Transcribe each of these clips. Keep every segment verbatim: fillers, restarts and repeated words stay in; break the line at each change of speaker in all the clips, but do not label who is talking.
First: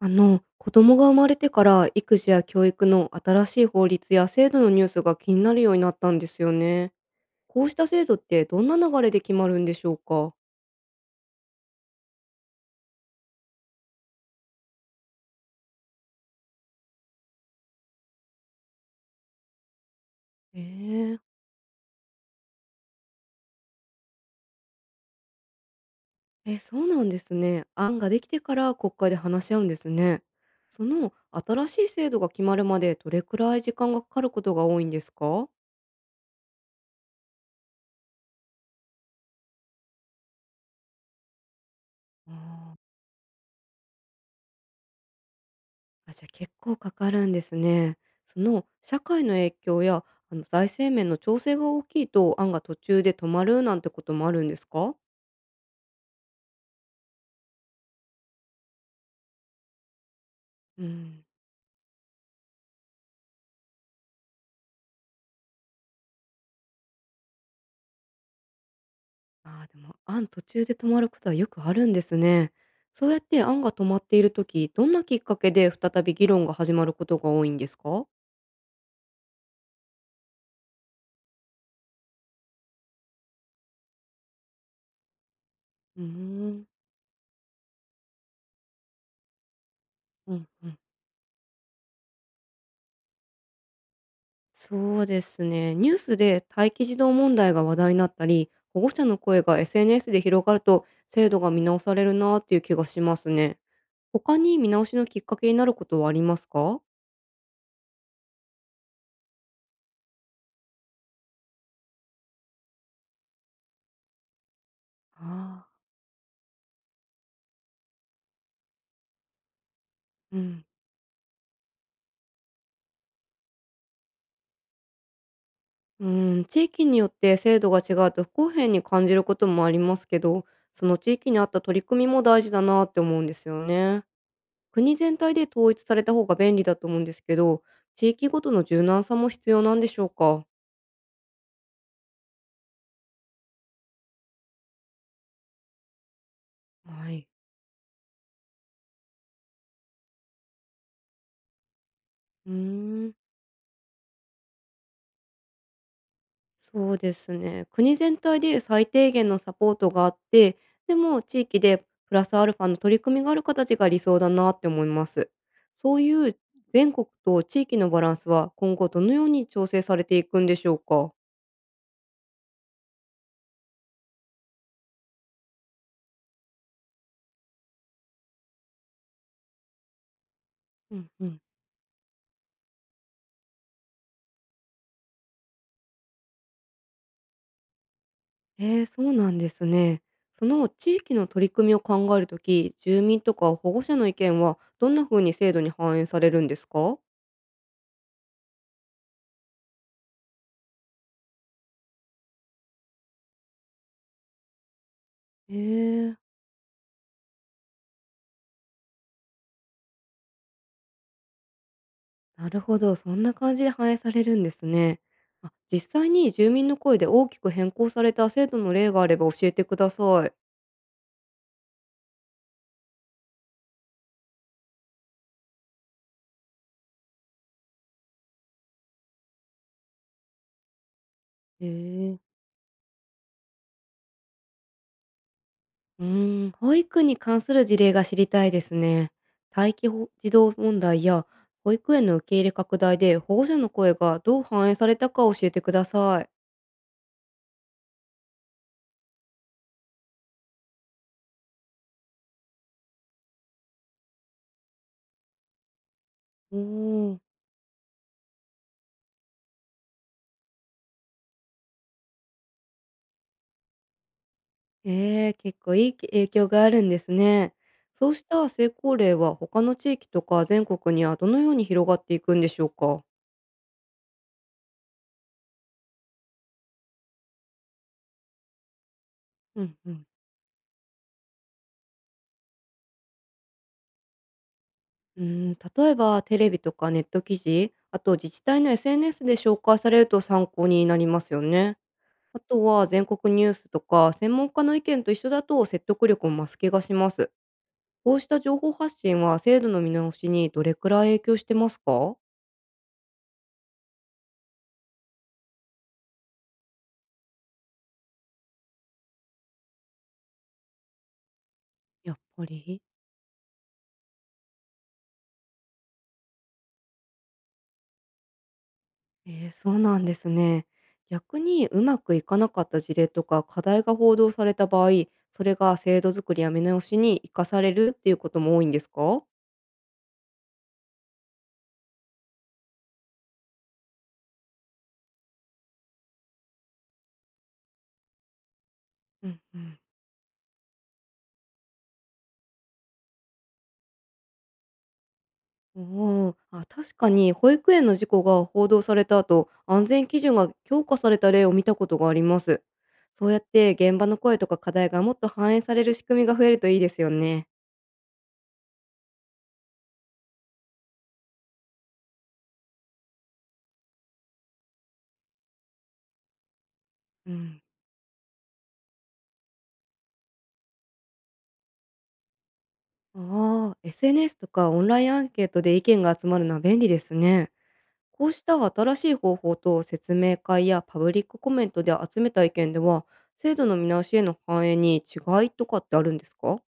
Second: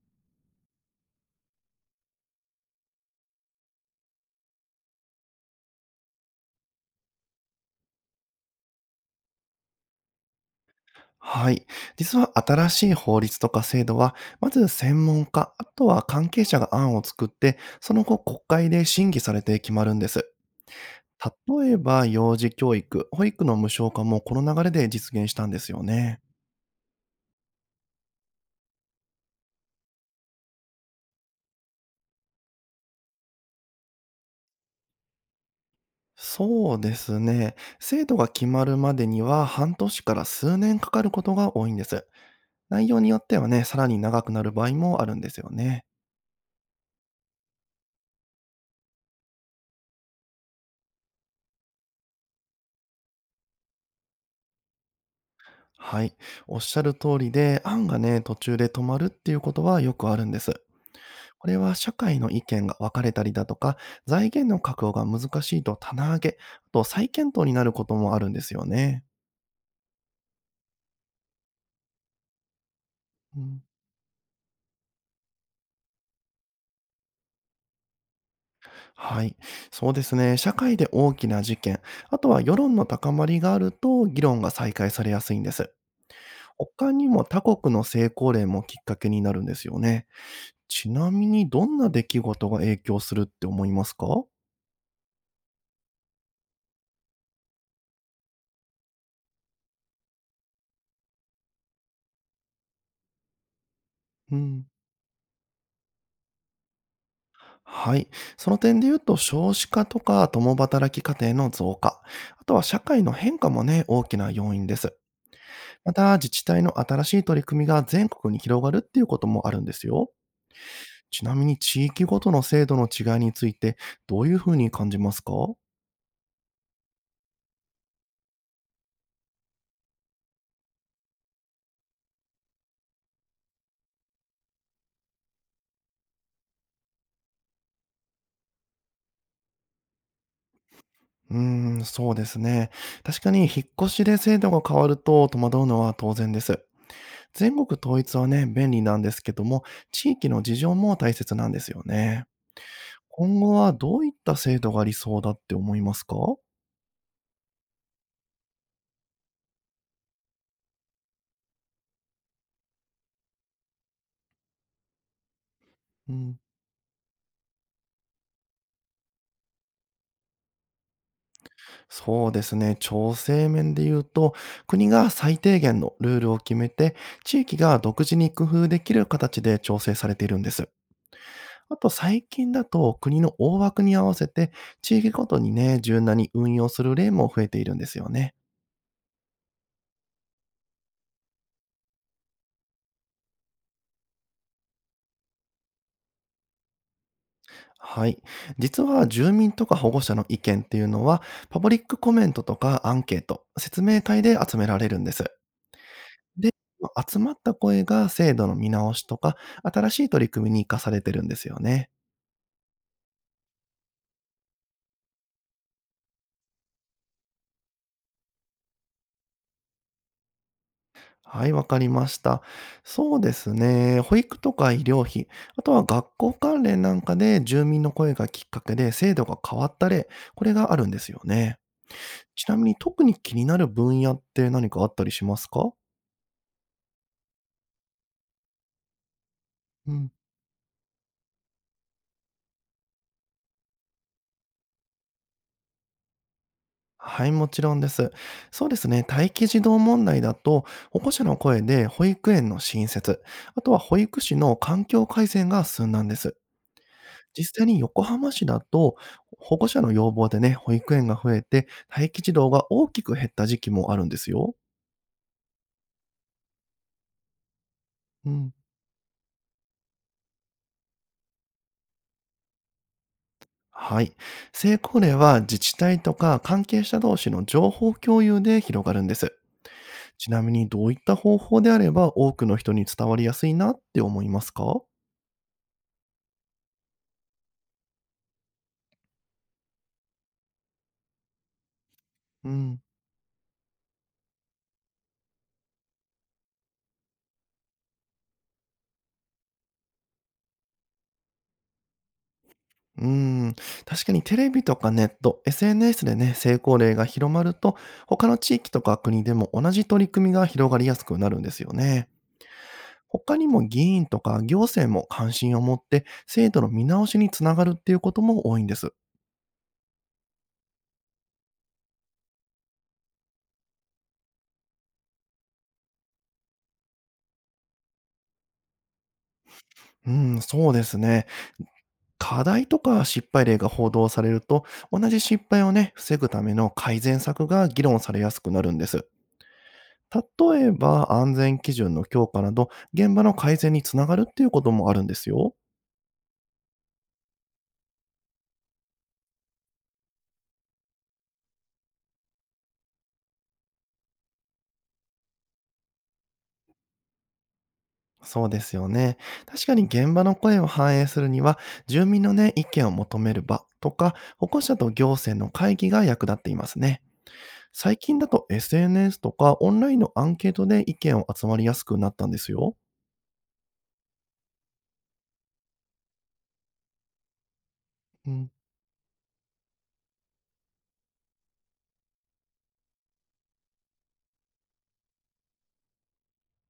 あの、子供が生まれてから育児や教育の新しい法律や制度のニュースが気になるようになったんですよね。こうした制度ってどんな流れで決まるんでしょうか？
はい。実は新しい法律とか制度は、まず専門家、あとは関係者が案を作って、その後国会で審議されて決まるんです。
え
例えば、幼児教育、保育の無償化もこの流れで実現したんですよね。
ええ、そうなんですね。案ができてから国会で話し合うんですね。その新しい制度が決まるまでどれくらい時間がかかることが多いんですか？
そうですね。制度が決まるまでには半年から数年かかることが多いんです。
あー
内容によってはね、さらに長くなる場合もあるんですよね。
あ、じゃあ結構かかるんですね。その社会の影響やあの財政面の調整が大きいと案が途中で止まるなんてこともあるんですか？
はい。おっしゃる通りで、案がね、途中で止まるっていうことはよくあるんです。
うん。
これは社会の意見が分かれたりだとか、財源の確保が難しいと棚上げ、あと再検討になることもあるんですよね。
ああ、でも案途中で止まることはよくあるんですね。そうやっ
う
て案
ん、
が止まっているとき、どんなきっかけで再び議論が始まることが多いんですか？
はい。そうですね。社会で大きな事件、あとは世論の高まりがあると議論が再開されやすいんです。
うーん。
他にも他国の成功例もきっかけになるんですよね。
うんうん。
ちなみにどんな出来事が影響するって思いますか？
そうですね。ニュースで待機児童問題が話題になったり、保護者の声が エスエヌエス で広がると制度が見直されるなっていう気がしますね。他
う
に
ん。
見直しのきっかけになることはありますか？
はい。その点で言うと、少子化とか共働き家庭の増加、あとは社会の変化もね、大きな要因です。
ああ。
また、自治体の新しい取り組みが全国に広がるっていうこともあるんですよ。
うん。
ちなみに、地域ごとの制度の違いについて、どういうふうに感じますか？
うん、地域によって制度が違うと不公平に感じることもありますけど、その地域に合った取り組みも大事だなって思うんですよね。国全体で統一された方が便利だと思うんですけど、地域ごとの柔軟さも必要なんでしょうか。
うーん、そうですね。確かに、引っ越しで制度が変わると戸惑うのは当然です。
はい。
全国統一はね、便利なんですけども、地域の事情も大切なんですよね。
うーん。
今後はどういった制度が理想だって思いますか？
そうですね。国全体で最低限のサポートがあって、でも地域でプラスアルファの取り組みがある形が理想だなって思います。そう
う
いう
ん、
全国と地域のバランスは今後どのように調整されていくんでしょうか。
そうですね、調整面で言うと、国が最低限のルールを決めて、地域が独自に工夫できる形で調整されているんです。
うんうん。
あと最近だと国の大枠に合わせて、地域ごとにね、柔軟に運用する例も増えているんですよね。
えー、そうなんですね。その地域の取り組みを考えるとき、住民とか保護者の意見はどんな風に制度に反映されるんですか。
はい。実は住民とか保護者の意見っていうのは、パブリックコメントとかアンケート、説明会で集められるんです。
ええ。
で、集まった声が制度の見直しとか、新しい取り組みに生かされてるんですよね。
なるほど、そんな感じで反映されるんですね。あ、実際に住民の声で大きく変更された制度の例があれば教えてください。
はい、わかりました。そうですね。保育とか医療費、あとは学校関連なんかで住民の声がきっかけで制度が変わった例、これがあるんですよね。
へえ。
ちなみに特に気になる分野って何かあったりしますか？
うーん、保育に関する事例が知りたいですね。待機
う
保
ん。
児童問題や保育園の受け入れ拡大で保護者の声がどう反映されたか教えてください。
はい、もちろんです。そうですね。待機児童問題だと、保護者の声で保育園の新設、あとは保育士の環境改善が進んだんです。
おお。
実際に横浜市だと、保護者の要望でね、保育園が増えて、待機児童が大きく減った時期もあるんですよ。
えー、結構いい影響があるんですね。そうし
う
た
ん。
成功例は他の地域とか全国にはどのように広がっていくんでしょうか。
はい。成功例は自治体とか関係者同士の情報共有で広がるんです。
うんうん。
ちなみにどういった方法であれば多くの人に伝わりやすいなって思いますか？
うーん、例えばテレビとかネット記事、あと自治体の エスエヌエス で紹介されると参考になりますよね。あ
う
と
ん。
は全国ニュースとか専門家の意見と一緒だと説得力も増す気がします。こうした情報発信は制度の見直しにどれくらい影響してますか？
うん。確かにテレビとかネット、エスエヌエス でね、成功例が広まると、他の地域とか国でも同じ取り組みが広がりやすくなるんですよね。
やっぱり。
他にも議員とか行政も関心を持って制度の見直しにつながるっていうことも多いんです。
えー、そうなんですね。逆にうまくいかなかった事例とか課題が報道された場合、それが制度作りや見直しに生かされるっていうことも多いんですか？
うん、そうですね。課題とか失敗例が報道されると、同じ失敗をね、防ぐための改善策が議論されやすくなるんです。
うんうん。
例えば、安全基準の強化など、現場の改善につながるっていうこともあるんですよ。
おお、あ、確かに保育園の事故が報道された後、安全基準が強化された例を見たことがあります。そうやって現場の声とか課題がもっと反映される仕組みが増えるといいですよね。
そうですよね。確かに現場の声を反映するには、住民のね、意見を求める場とか、保護者と行政の会議が役立っていますね。
うん、
最近だと エスエヌエス とかオンラインのアンケートで意見を集まりやすくなったんですよ。
ああ、エスエヌエス とかオンラインアンケートで意見が集まるのは便利ですね。こ
う
うし
ん、
た新しい方法と説明会やパブリックコメントで集めた意見では、制度の見直しへの反映に違いとかってあるんですか？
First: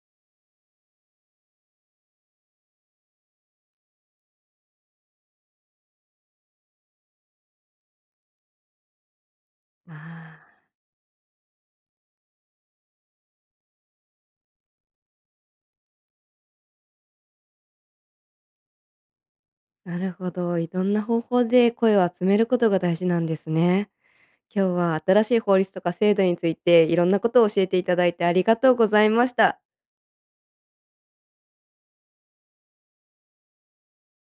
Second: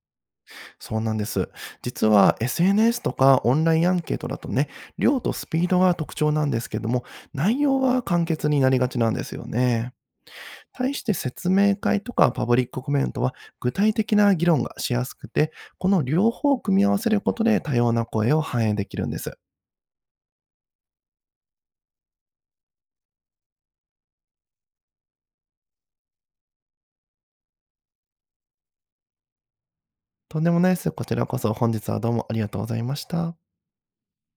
そうなんです。実は エスエヌエス とかオンラインアンケートだとね、量とスピードが特徴なんですけども、内容は簡潔になりがちなんですよ
あ
ね。
あー。
対して説明会とかパブリックコメントは具体的な議論がしやすくて、この両方を組み合わせることで多様な声を反映できるんです。
なるほど。いろんな方法で声を集めることが大事なんですね。今日は新しい法律とか制度についていろんなことを教えていただいてありがとうございました。
とんでもないです。こちらこそ本日はどうもありがとうございました。